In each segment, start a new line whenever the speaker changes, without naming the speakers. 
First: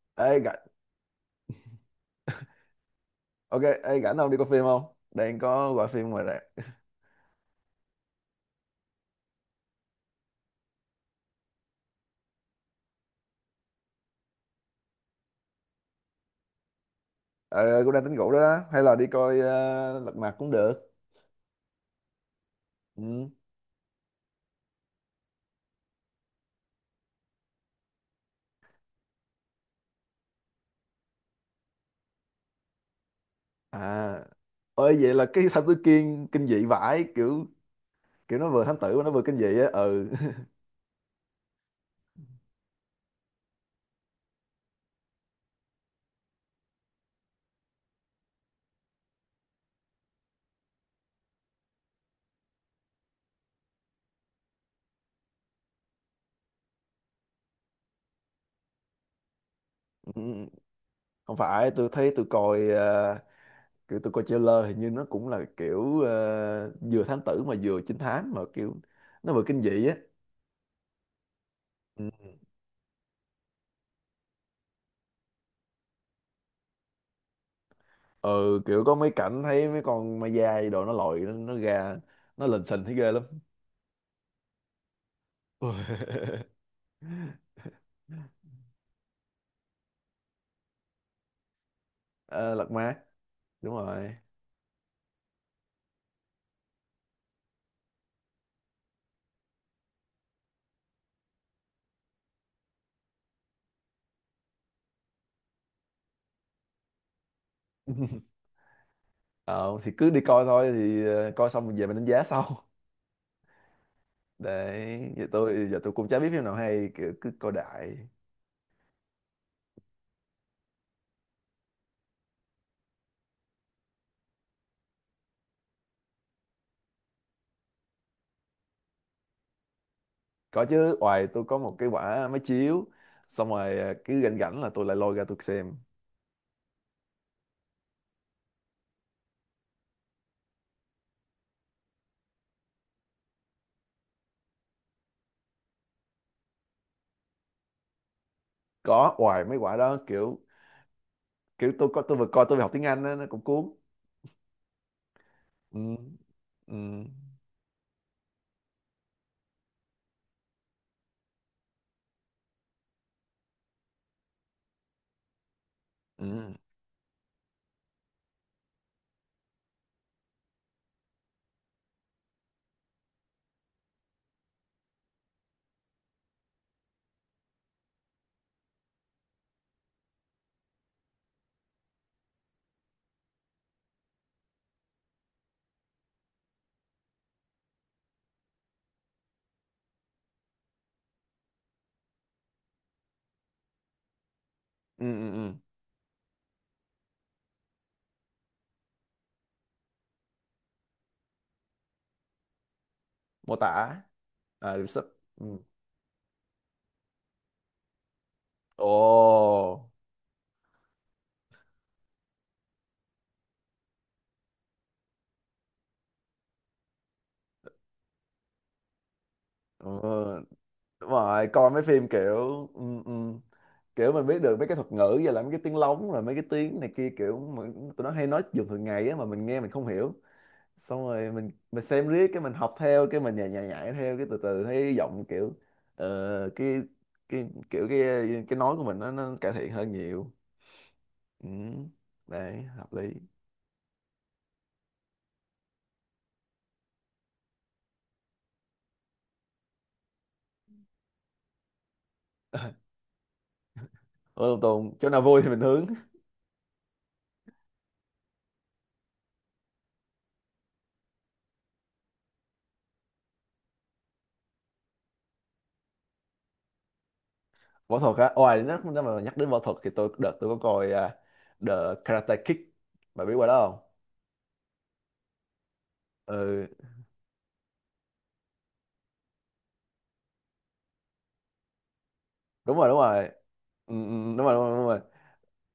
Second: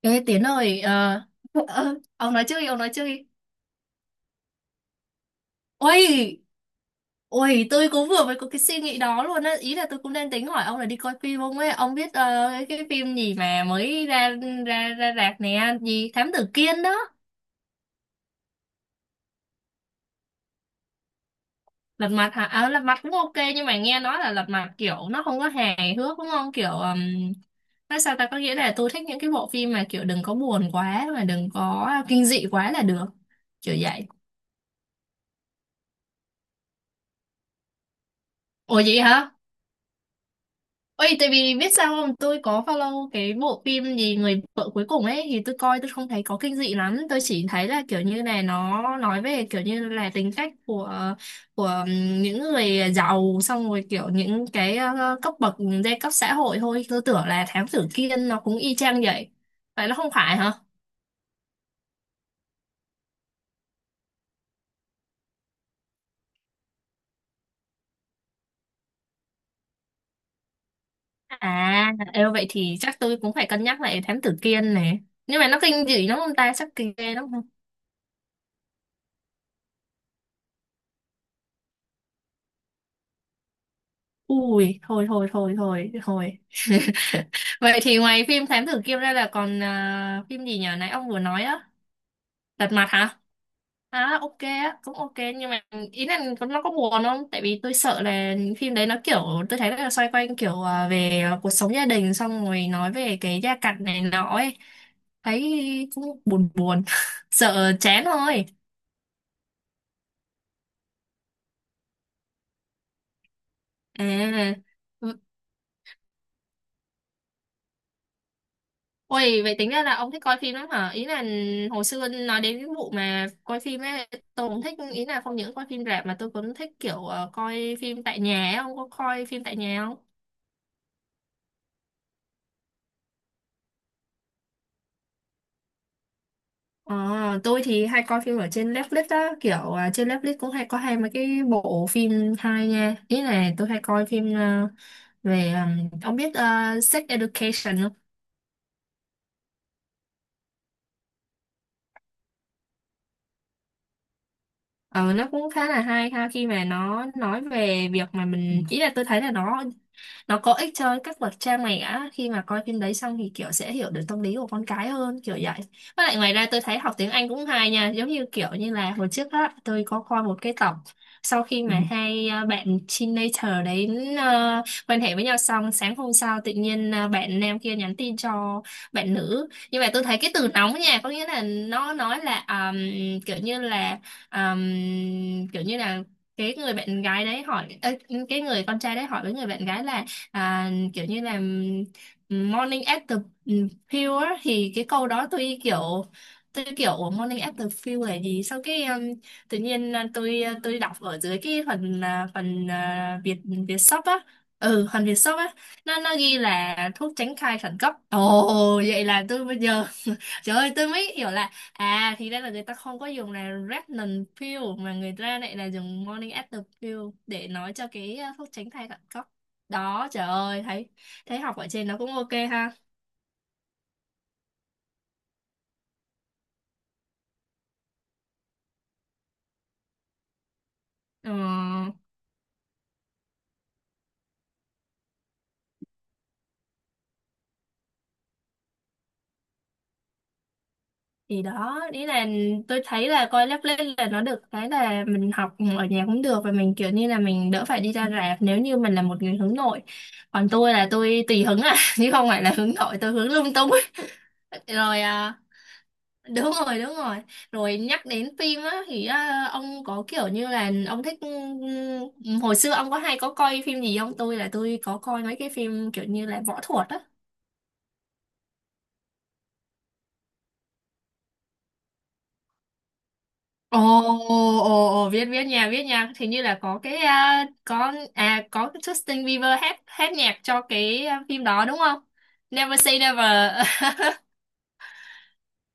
Ê
Ê
Tiến
rảnh.
ơi, ông nói trước đi, ông nói trước đi.
OK, ê rảnh không? Đi coi phim không? Đang có gọi phim ngoài
Ôi,
rạp.
ôi, tôi cũng vừa mới có cái suy nghĩ đó luôn á. Ý là tôi cũng đang tính hỏi ông là đi coi phim không ấy. Ông biết cái phim gì mà mới ra ra ra rạp nè, gì Thám Tử Kiên đó.
Ờ, Cũng đang tính ngủ đó hay là đi coi Lật Mặt cũng được.
Lật mặt hả? À, lật mặt cũng
Ừ.
ok nhưng mà nghe nói là lật mặt kiểu nó không có hài hước đúng không? Kiểu nói sao ta, có nghĩa là tôi thích những cái bộ phim mà kiểu đừng có buồn quá mà đừng có kinh dị quá là được. Kiểu vậy.
À, ôi vậy là cái Thám Tử Kiên kinh dị vãi, kiểu kiểu nó vừa thám
Ủa
tử
vậy
mà nó vừa
hả?
kinh dị á, ừ.
Ôi, tại vì biết sao không, tôi có follow cái bộ phim gì Người vợ cuối cùng ấy thì tôi coi tôi không thấy có kinh dị lắm, tôi chỉ thấy là kiểu như này, nó nói về kiểu như là tính cách của của những người giàu, xong rồi kiểu những cái cấp bậc giai cấp xã hội thôi, tôi tưởng là Thám Tử Kiên nó cũng y chang vậy. Vậy nó không phải
Ừ,
hả?
không phải, tôi thấy tôi coi kiểu tôi coi trailer hình như nó cũng là kiểu vừa thám tử mà vừa trinh thám, mà kiểu nó vừa kinh dị á,
À, ê,
ừ.
vậy thì chắc tôi cũng phải cân nhắc lại Thám Tử Kiên này. Nhưng mà nó kinh dị lắm không ta, chắc kinh ghê lắm.
Ừ, kiểu có mấy cảnh thấy mấy con ma dai đồ, nó lội nó ra, nó lình xình thấy ghê lắm.
Ui, thôi thôi thôi thôi
Ôi.
thôi. Vậy thì ngoài phim Thám tử Kiêm ra là còn à, phim gì nhỉ? Nãy ông vừa nói á,
Ờ, lật
Lật mặt
má
hả?
đúng rồi.
À ok á, cũng ok nhưng mà ý là nó có buồn không? Tại vì tôi sợ là những phim đấy nó kiểu tôi thấy là xoay quanh kiểu à, về à, cuộc sống gia đình xong rồi nói về cái gia cảnh này nọ ấy. Thấy cũng buồn buồn. Sợ chán thôi.
Ờ, thì cứ đi coi thôi, thì coi xong về mình đánh giá sau.
À.
Để giờ tôi cũng chả biết phim nào hay, cứ, cứ coi đại.
Ôi, vậy tính ra là ông thích coi phim lắm hả? Ý là hồi xưa nói đến cái vụ mà coi phim ấy, tôi cũng thích, ý là không những coi phim rạp mà tôi cũng thích kiểu coi phim tại nhà ấy, ông có coi phim tại nhà không?
Có chứ, ngoài tôi có một cái quả máy chiếu, xong rồi cứ rảnh rảnh là tôi lại lôi ra tôi xem.
Ờ, tôi thì hay coi phim ở trên Netflix á, kiểu trên Netflix cũng hay có hai mấy cái bộ phim hay nha. Ý là tôi hay coi phim về, ông biết Sex Education không?
Có, ngoài mấy quả đó kiểu, kiểu tôi vừa coi tôi vừa học tiếng Anh đó, nó cũng cuốn.
Ờ, nó cũng khá
Ừ.
là hay ha khi mà
Ừ.
nó nói về việc mà mình, ý là tôi thấy là nó có ích cho các bậc cha mẹ á, khi mà coi phim đấy xong thì kiểu sẽ hiểu được tâm lý của con cái hơn, kiểu vậy. Với lại ngoài ra
Ừ.
tôi thấy học tiếng Anh cũng hay nha, giống như kiểu như là hồi trước á, tôi có coi một cái tập sau khi Ừ. mà Ừ. hai à, bạn teenager đấy à, quan hệ với nhau, xong sáng hôm sau tự nhiên à, bạn nam kia nhắn tin cho bạn nữ, nhưng mà tôi thấy cái từ nóng nha, có nghĩa là nó nói là kiểu như là um, kiểu như là cái người bạn gái đấy hỏi ê, cái người con trai đấy hỏi với người bạn gái là à, kiểu như là morning after pill á, thì cái
Ừ.
câu đó
Ừ. Ừ.
tôi kiểu "Ủa, morning after pill là gì?" Sau cái tự nhiên à, tôi đọc ở dưới cái phần à, phần à, Việt
Mô
Việt
tả.
shop á,
À,
ừ
sub.
phần Việt shop
Ừ.
á, nó ghi là thuốc tránh thai khẩn cấp. Ồ,
Ồ.
vậy là tôi bây giờ trời ơi, tôi mới hiểu là à thì ra là người ta không có dùng là Retinol pill mà người ta lại là dùng morning after pill để nói cho cái thuốc tránh thai cận cấp.
Ừ.
Đó, trời ơi, thấy
Đúng
thấy
rồi,
học ở
coi mấy
trên nó
phim
cũng ok
kiểu,
ha.
ừ, ừ, kiểu mình biết được mấy cái thuật ngữ và là mấy cái tiếng lóng, rồi mấy cái tiếng này kia, kiểu mà tụi nó hay nói dùng thường ngày á, mà mình nghe mình không hiểu, xong
Ờ,
rồi mình xem riết cái mình học theo, cái mình nhại nhại nhảy theo, cái từ từ thấy giọng kiểu, ờ, cái cái kiểu nói của mình nó cải thiện hơn nhiều.
thì
Ừ.
đó, ý là
Đấy
tôi
hợp lý.
thấy là coi lớp lên là nó được cái là mình học ở nhà cũng được và mình kiểu như là mình đỡ phải đi ra rạp nếu như mình là một người hướng nội. Còn tôi là tôi tùy hứng à, chứ không phải là hướng nội, tôi hướng lung tung.
Ôi, Tùng Tùng,
Rồi
chỗ nào
à,
vui thì mình hướng.
đúng rồi đúng rồi, rồi nhắc đến phim á thì á, ông có kiểu như là ông thích hồi xưa ông có hay có coi phim gì không, tôi là tôi có coi mấy cái phim kiểu như là võ thuật á.
Võ thuật á, ngoài nó mà nhắc đến võ thuật thì đợt tôi có coi The Karate Kid, bà biết qua đó không?
Ồ ồ Ồ biết biết nha, biết nha, thì như là
Ừ.
có cái à có cái Justin Bieber hát hát nhạc cho cái à, phim đó đúng không?
Đúng
Never
rồi, đúng
Say
rồi.
Never.
Ừ, ừ, ừ, đúng rồi, đúng rồi, đúng rồi.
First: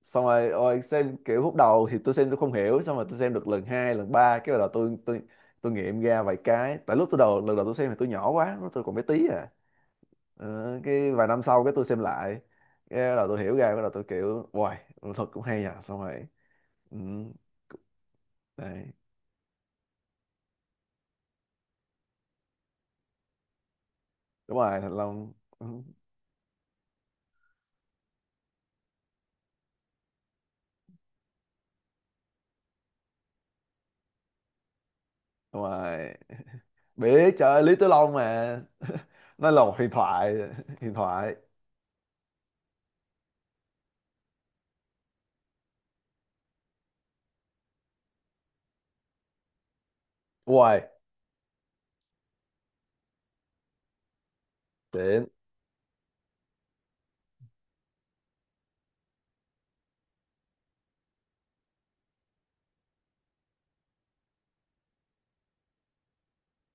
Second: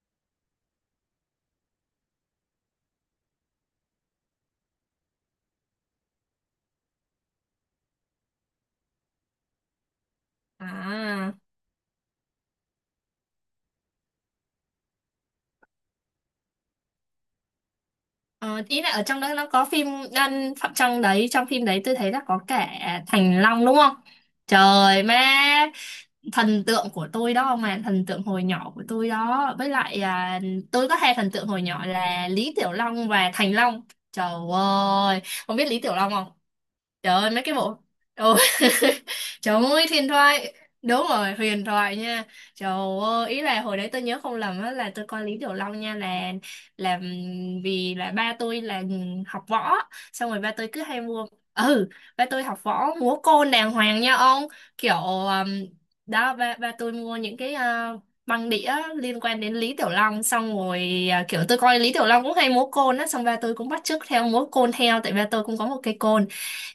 Xong rồi ôi, xem kiểu khúc đầu thì tôi xem tôi không hiểu, xong rồi tôi xem được lần hai lần ba, cái bắt đầu tôi nghiệm ra vài cái, tại lúc tôi đầu lần đầu tôi xem thì tôi nhỏ quá, lúc tôi còn bé tí à. Cái vài
À
năm sau cái tôi xem lại, cái bắt đầu tôi hiểu ra, bắt đầu tôi kiểu wow, thật cũng hay à. Xong rồi, ừ,
ờ, ý là
đấy.
ở trong đó nó có phim đan phạm trong đấy, trong phim đấy tôi thấy là có cả Thành Long đúng không?
Đúng rồi, Thành
Trời má,
Long. Ừ,
thần tượng của tôi đó, mà thần tượng hồi nhỏ của tôi đó, với lại à, tôi có hai thần tượng hồi nhỏ là Lý Tiểu Long và Thành Long. Trời ơi, không
đúng
biết Lý Tiểu Long
rồi.
không, trời ơi
Biết,
mấy
trời
cái
ơi, Lý
bộ
Tử Long
ừ.
mà. Nó
Trời
là một
ơi
huyền
huyền
thoại.
thoại,
Huyền
đúng rồi
thoại.
huyền thoại nha. Trời ơi, ý là hồi đấy tôi nhớ không lầm á là tôi coi Lý Tiểu Long nha, là là vì là ba tôi là học võ, xong rồi ba tôi
Wow.
cứ hay mua, ừ, ba tôi học võ múa côn đàng hoàng nha ông, kiểu
Tiện.
đó, ba ba tôi mua những cái băng đĩa liên quan đến Lý Tiểu Long, xong rồi à, kiểu tôi coi Lý Tiểu Long cũng hay múa côn á, xong ba tôi cũng bắt chước theo múa côn theo tại ba tôi cũng có một cây côn.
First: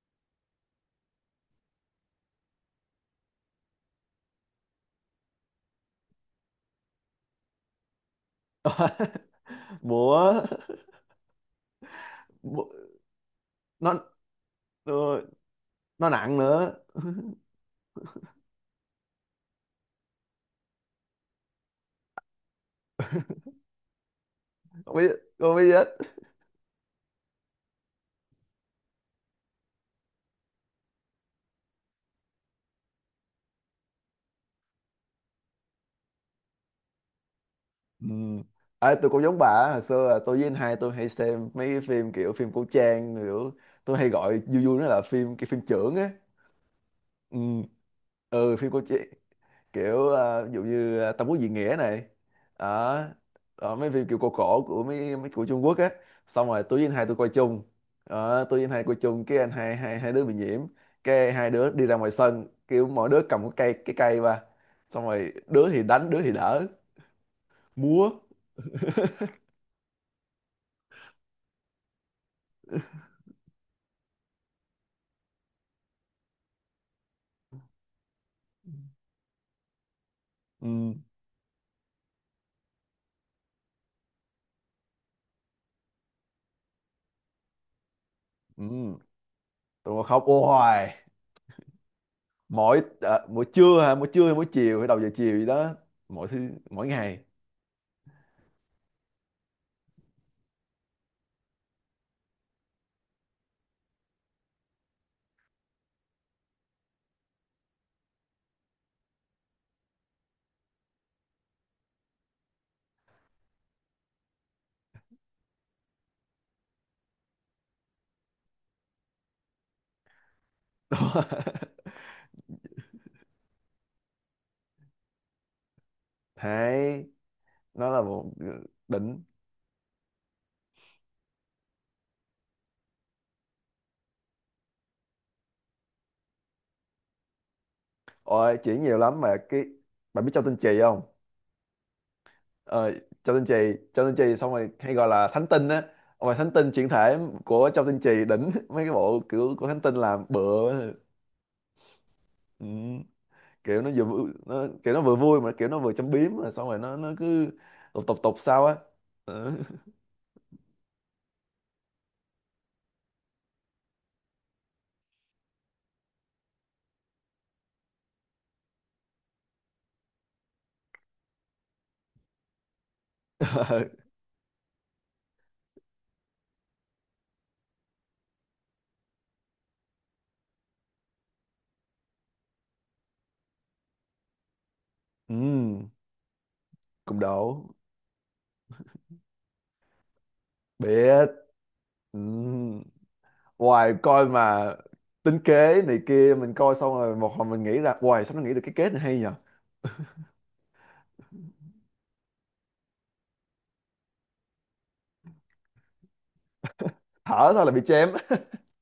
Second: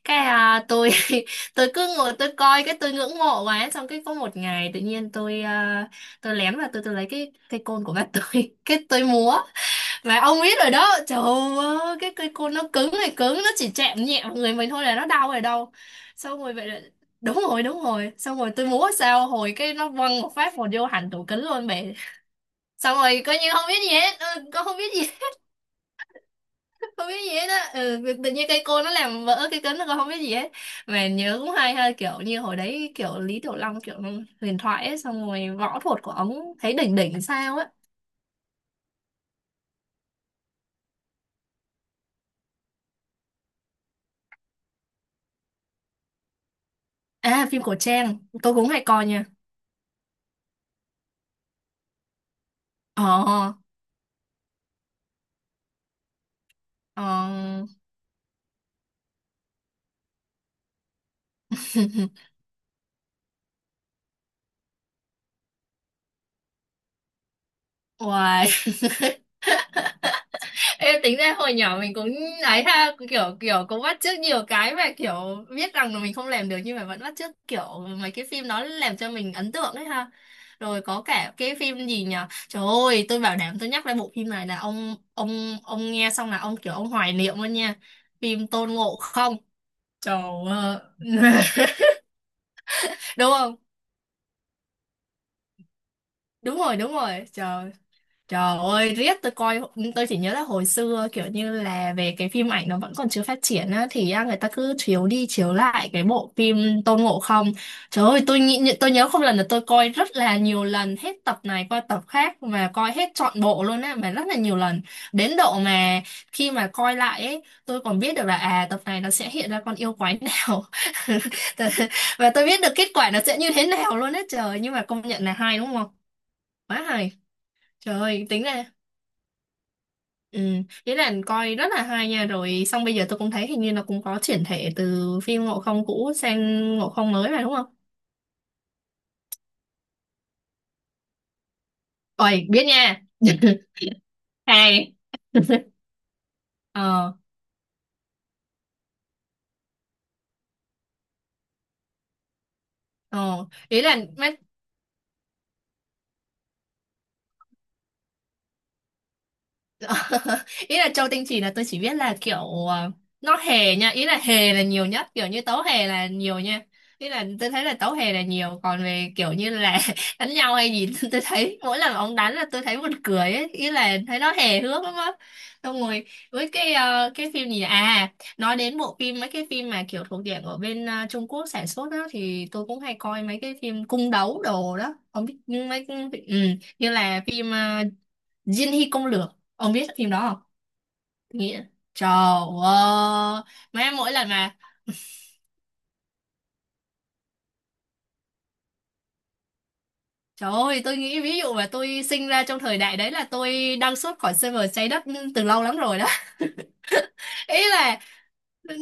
Cái à, tôi tôi cứ ngồi tôi coi cái tôi ngưỡng mộ quá, xong cái có một ngày tự nhiên tôi lén và tôi lấy cái cây côn của ba tôi cái tôi múa. Và ông
Múa.
biết rồi đó, trời ơi, cái cây côn nó
Bộ-
cứng này cứng, nó chỉ
nó
chạm nhẹ vào người mình thôi là nó
ờ,
đau rồi đâu.
nó nặng
Xong rồi vậy
nữa.
là, đúng rồi, đúng rồi. Xong rồi tôi múa sao, hồi cái nó văng một phát một vô hẳn tủ kính luôn mẹ. Xong rồi coi như không biết gì hết, ừ, con không biết
Không
gì
biết,
hết,
không biết hết.
không biết gì hết á. Ừ, tự nhiên cây côn nó làm vỡ cái kính, con không biết gì hết. Mà nhớ cũng hay ha, kiểu như hồi đấy kiểu Lý Tiểu Long kiểu huyền thoại ấy, xong rồi võ thuật của ông thấy đỉnh đỉnh sao á.
Ừ. À, tôi cũng giống bà á, hồi xưa là tôi với anh hai tôi hay xem mấy cái phim kiểu phim cổ trang, kiểu tôi hay gọi vui vui nó là phim phim chưởng á. Ừ.
À, phim cổ trang, tôi
Ừ,
cũng
phim cổ
hay
trang.
coi nha.
Kiểu ví dụ như Tam Quốc Diễn Nghĩa này. Đó.
Ờ,
Rồi mấy phim kiểu cổ cổ của mấy mấy của Trung Quốc á, xong rồi tôi với anh hai tôi coi chung.
ờ.
Đó, tôi với anh hai coi chung, cái anh hai hai hai đứa bị nhiễm, cái hai đứa đi ra ngoài sân, kiểu mỗi đứa cầm cái cây qua, xong rồi đứa thì đánh đứa thì đỡ. Múa.
Uầy, em tính ra hồi nhỏ mình cũng ấy ha, kiểu kiểu cũng bắt chước nhiều cái mà kiểu biết rằng là mình không làm được nhưng mà vẫn bắt chước, kiểu mấy cái phim nó làm cho mình ấn tượng đấy ha.
Ừ.
Rồi có cả cái phim gì nhỉ? Trời ơi, tôi bảo đảm tôi nhắc lại bộ phim này là ông nghe xong là ông kiểu ông hoài niệm luôn nha. Phim Tôn
Ừ.
Ngộ Không.
Tôi mà khóc
Trời
ô
ơi.
hoài. Mỗi
Đúng
mỗi
không?
trưa hả, mỗi trưa hay mỗi chiều hay đầu giờ chiều gì đó, mỗi thứ
Đúng rồi,
mỗi
đúng
ngày.
rồi. Trời. Trời ơi, riết tôi coi, tôi chỉ nhớ là hồi xưa kiểu như là về cái phim ảnh nó vẫn còn chưa phát triển á, thì á, người ta cứ chiếu đi chiếu lại cái bộ phim Tôn Ngộ Không. Trời ơi, tôi nghĩ, tôi nhớ không lần là tôi coi rất là nhiều lần, hết tập này qua tập khác mà coi hết trọn bộ luôn á, mà rất là nhiều lần. Đến độ mà khi mà coi lại ấy, tôi còn biết được là à tập này nó sẽ hiện ra con yêu quái nào.
Đó.
Và tôi biết được kết quả nó sẽ như thế nào luôn á trời, nhưng mà công nhận là hay đúng không? Quá
Hay.
hay.
Nó
Trời
là
ơi,
một,
tính
ừ,
ra
đỉnh.
ừ, ý là coi rất là hay nha, rồi xong bây giờ tôi cũng thấy hình như nó cũng có chuyển thể từ phim Ngộ Không cũ sang Ngộ Không mới mà đúng không?
Ôi, chuyện nhiều lắm mà cái, bạn biết Châu Tinh Trì không?
Ôi biết
Ờ,
nha
Châu Tinh Trì, Xong rồi hay
hay
gọi là Thánh Tinh á. Mà Thánh Tinh chuyển
ờ
thể của Châu Tinh Trì đỉnh. Mấy cái bộ kiểu của Thánh Tinh làm bựa, ừ,
ờ
kiểu
ý
nó
là
vừa vui- nó kiểu nó vừa vui mà kiểu nó vừa châm biếm, rồi xong rồi nó cứ tục tục tục sao á. Ừ.
ý là châu tinh trì là tôi chỉ biết là kiểu ờ, nó hề nha, ý là hề là nhiều nhất, kiểu như tấu hề là nhiều nha, ý là tôi thấy là tấu hề là nhiều, còn về kiểu như là đánh nhau hay gì tôi thấy mỗi lần ông đánh là tôi thấy buồn cười ấy. Ý là thấy nó hề hước lắm á. Xong rồi với cái cái phim gì nhỉ? À, nói đến bộ phim, mấy cái phim mà kiểu thuộc diện ở bên Trung Quốc sản xuất đó thì tôi cũng hay coi mấy cái phim cung đấu đồ đó, không biết
Ừ,
mấy ừ, như
cũng
là phim
đổ.
Diên Hy Công Lược. Ông biết phim đó không?
Biết.
Nghĩa, trời
Ừ.
ơi, má,
Hoài
mỗi
coi
lần mà
mà tính kế này kia, mình coi xong rồi một hồi mình nghĩ ra hoài, sao nó nghĩ được cái kết này hay nhờ.
trời ơi tôi nghĩ ví dụ mà tôi sinh ra trong thời đại đấy là tôi đăng xuất khỏi server trái đất từ lâu lắm rồi đó.
Thở
Ý
thôi là bị
là
chém.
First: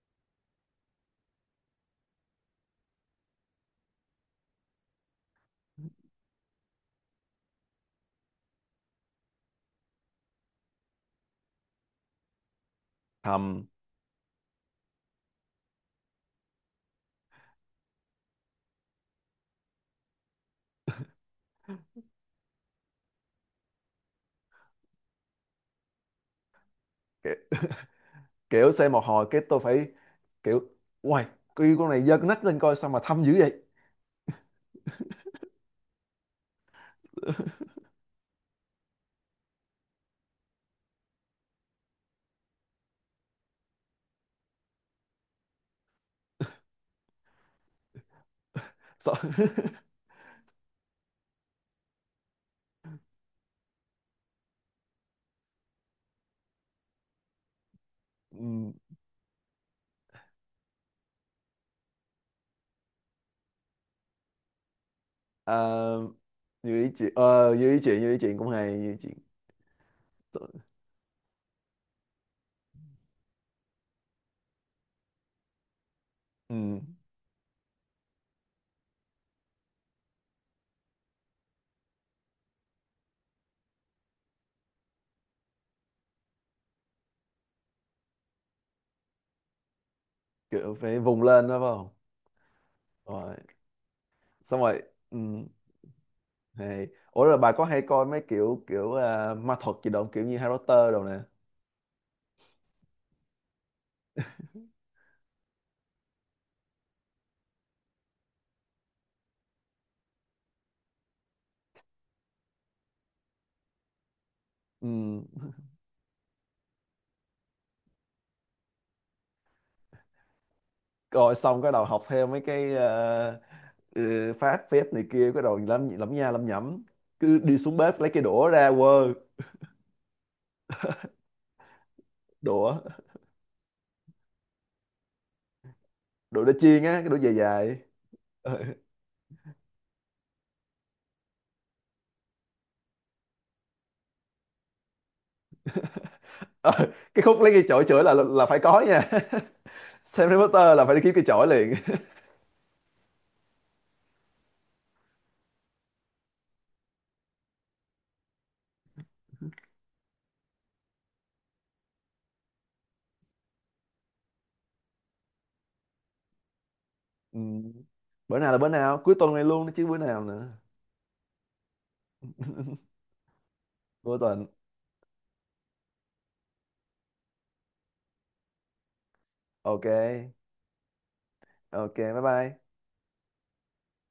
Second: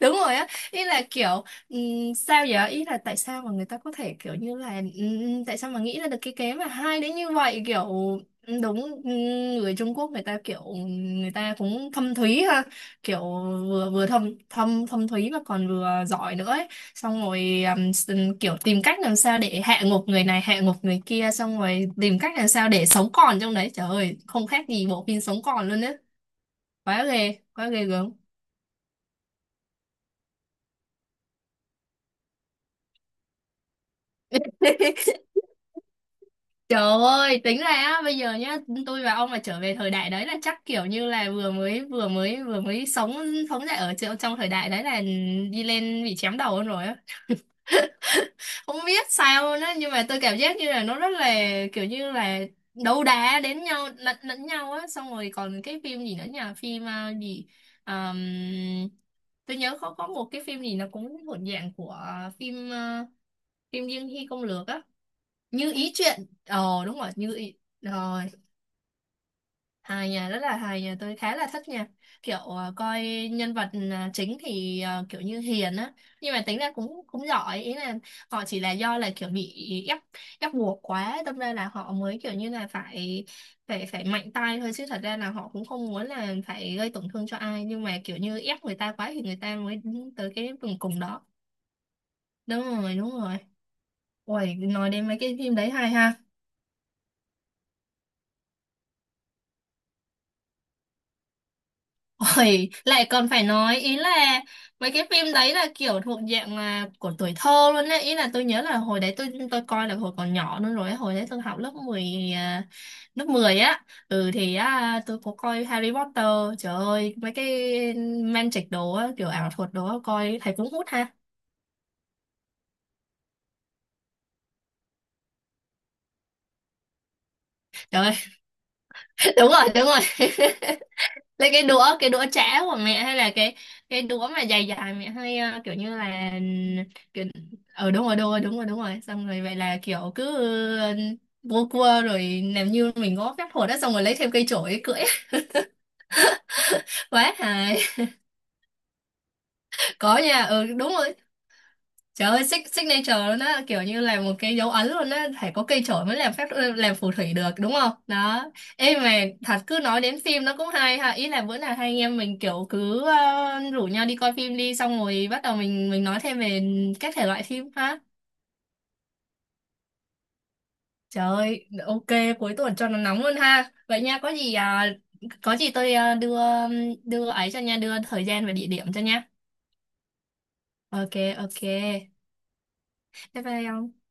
đúng rồi á, ý là kiểu sao vậy, ý là tại sao mà người ta có thể kiểu như là, tại sao mà nghĩ ra được cái kế mà hay đến như vậy, kiểu đúng, người Trung Quốc người ta kiểu người ta cũng thâm thúy ha, kiểu
Hầm.
vừa vừa thâm thâm thâm thúy mà còn vừa giỏi nữa ấy. Xong rồi kiểu tìm cách làm sao để hạ gục người này, hạ gục người kia, xong rồi tìm cách làm sao để sống còn trong đấy. Trời ơi, không khác gì bộ phim sống còn luôn á, quá ghê,
Ki-
quá ghê gớm.
kiểu xem một hồi cái tôi phải kiểu uầy, cái con này giơ cái nách lên coi sao mà thâm dữ vậy.
Trời ơi, tính ra á, bây giờ nhá, tôi và ông mà trở về thời đại đấy là chắc kiểu như là vừa mới sống, sống dậy ở trong thời đại đấy là đi lên bị chém đầu luôn rồi á. Không biết
Sợ-
sao luôn á, nhưng mà tôi cảm giác như là nó rất là kiểu như là đấu đá đến nhau, lẫn lẫn nhau á. Xong rồi còn cái phim gì nữa nhỉ? Phim à, gì
Ừm.
Ờm, tôi nhớ có một cái phim gì nó cũng thuộc dạng của phim à, phim Dương Hy Công Lược á, Như Ý
À,
Chuyện. Ờ đúng rồi, Như Ý.
như ý chị như ý
Ờ,
chị cũng hay, như ý chị.
hài nha, rất là hài nha, tôi khá là thích nha, kiểu coi nhân vật chính thì kiểu như hiền á, nhưng mà tính ra
Ừm,
cũng cũng giỏi, ý là họ chỉ là do là kiểu bị ép, ép buộc quá đâm ra là họ mới kiểu như là phải, phải mạnh tay thôi, chứ thật ra là họ cũng không muốn là phải gây tổn thương cho ai, nhưng mà kiểu như ép người ta quá thì người ta mới tới cái
kiểu
cùng
phải
cùng
vùng
đó.
lên đó phải không?
Đúng rồi, đúng
Rồi.
rồi. Ôi
Xong rồi,
nói đến mấy cái
ừm,
phim đấy hay ha.
hay. Ủa rồi bà có hay coi mấy kiểu kiểu ma thuật gì đâu, kiểu như Harry Potter đồ nè?
Ôi, lại còn phải nói, ý là mấy cái phim đấy là kiểu thuộc dạng là của tuổi thơ luôn đấy, ý là tôi nhớ là hồi đấy tôi coi là hồi còn nhỏ luôn rồi ấy. Hồi đấy tôi học lớp 10 à, lớp 10 á, ừ thì á, tôi
Ừm.
có coi Harry Potter, trời ơi mấy cái magic đồ á, kiểu ảo thuật đồ á coi thấy cũng hút ha.
Rồi xong cái đầu học theo mấy cái ừ, phát phép này kia, cái đầu lắm lắm nha, lắm nhẩm, cứ đi xuống bếp
Trời
lấy
ơi,
cái đũa ra quơ.
đúng rồi đúng rồi, lấy cái đũa, cái đũa chả
Đũa.
của mẹ, hay là cái đũa mà dài dài mẹ hay kiểu như là,
Đũa để chiên á, cái đũa
kiểu
dài dài.
đúng rồi đúng rồi đúng
Ờ.
rồi đúng rồi, xong rồi vậy là kiểu cứ ờ, vô cua rồi làm như mình có phép thuật đó, xong rồi lấy thêm cây chổi cưỡi.
ờ, cái
Quá
khúc lấy cái
hài.
chổi chửi là, là phải có nha.
Có
Xem
nha,
Harry
ừ
Potter là
đúng
phải đi kiếm
rồi.
cái chổi liền.
Trời ơi, signature luôn á, kiểu như là một cái dấu ấn luôn á, phải có cây chổi mới làm phép, làm phù thủy được đúng không? Đó. Ê mà thật, cứ nói đến phim nó cũng hay ha, ý là bữa nào hai anh em mình kiểu cứ rủ nhau đi coi phim đi, xong rồi bắt đầu mình nói thêm về các thể
Ừ.
loại phim ha.
Bữa nào là, bữa nào cuối tuần này luôn đó chứ bữa nào nữa.
Trời ơi, ok, cuối tuần cho nó nóng luôn ha. Vậy
Cuối
nha, có
tuần.
gì à, có gì tôi à, đưa, đưa ấy cho nha, đưa thời gian và địa điểm cho nha.
OK.
Ok, ok.
OK, bye bye.
Bye bye ông.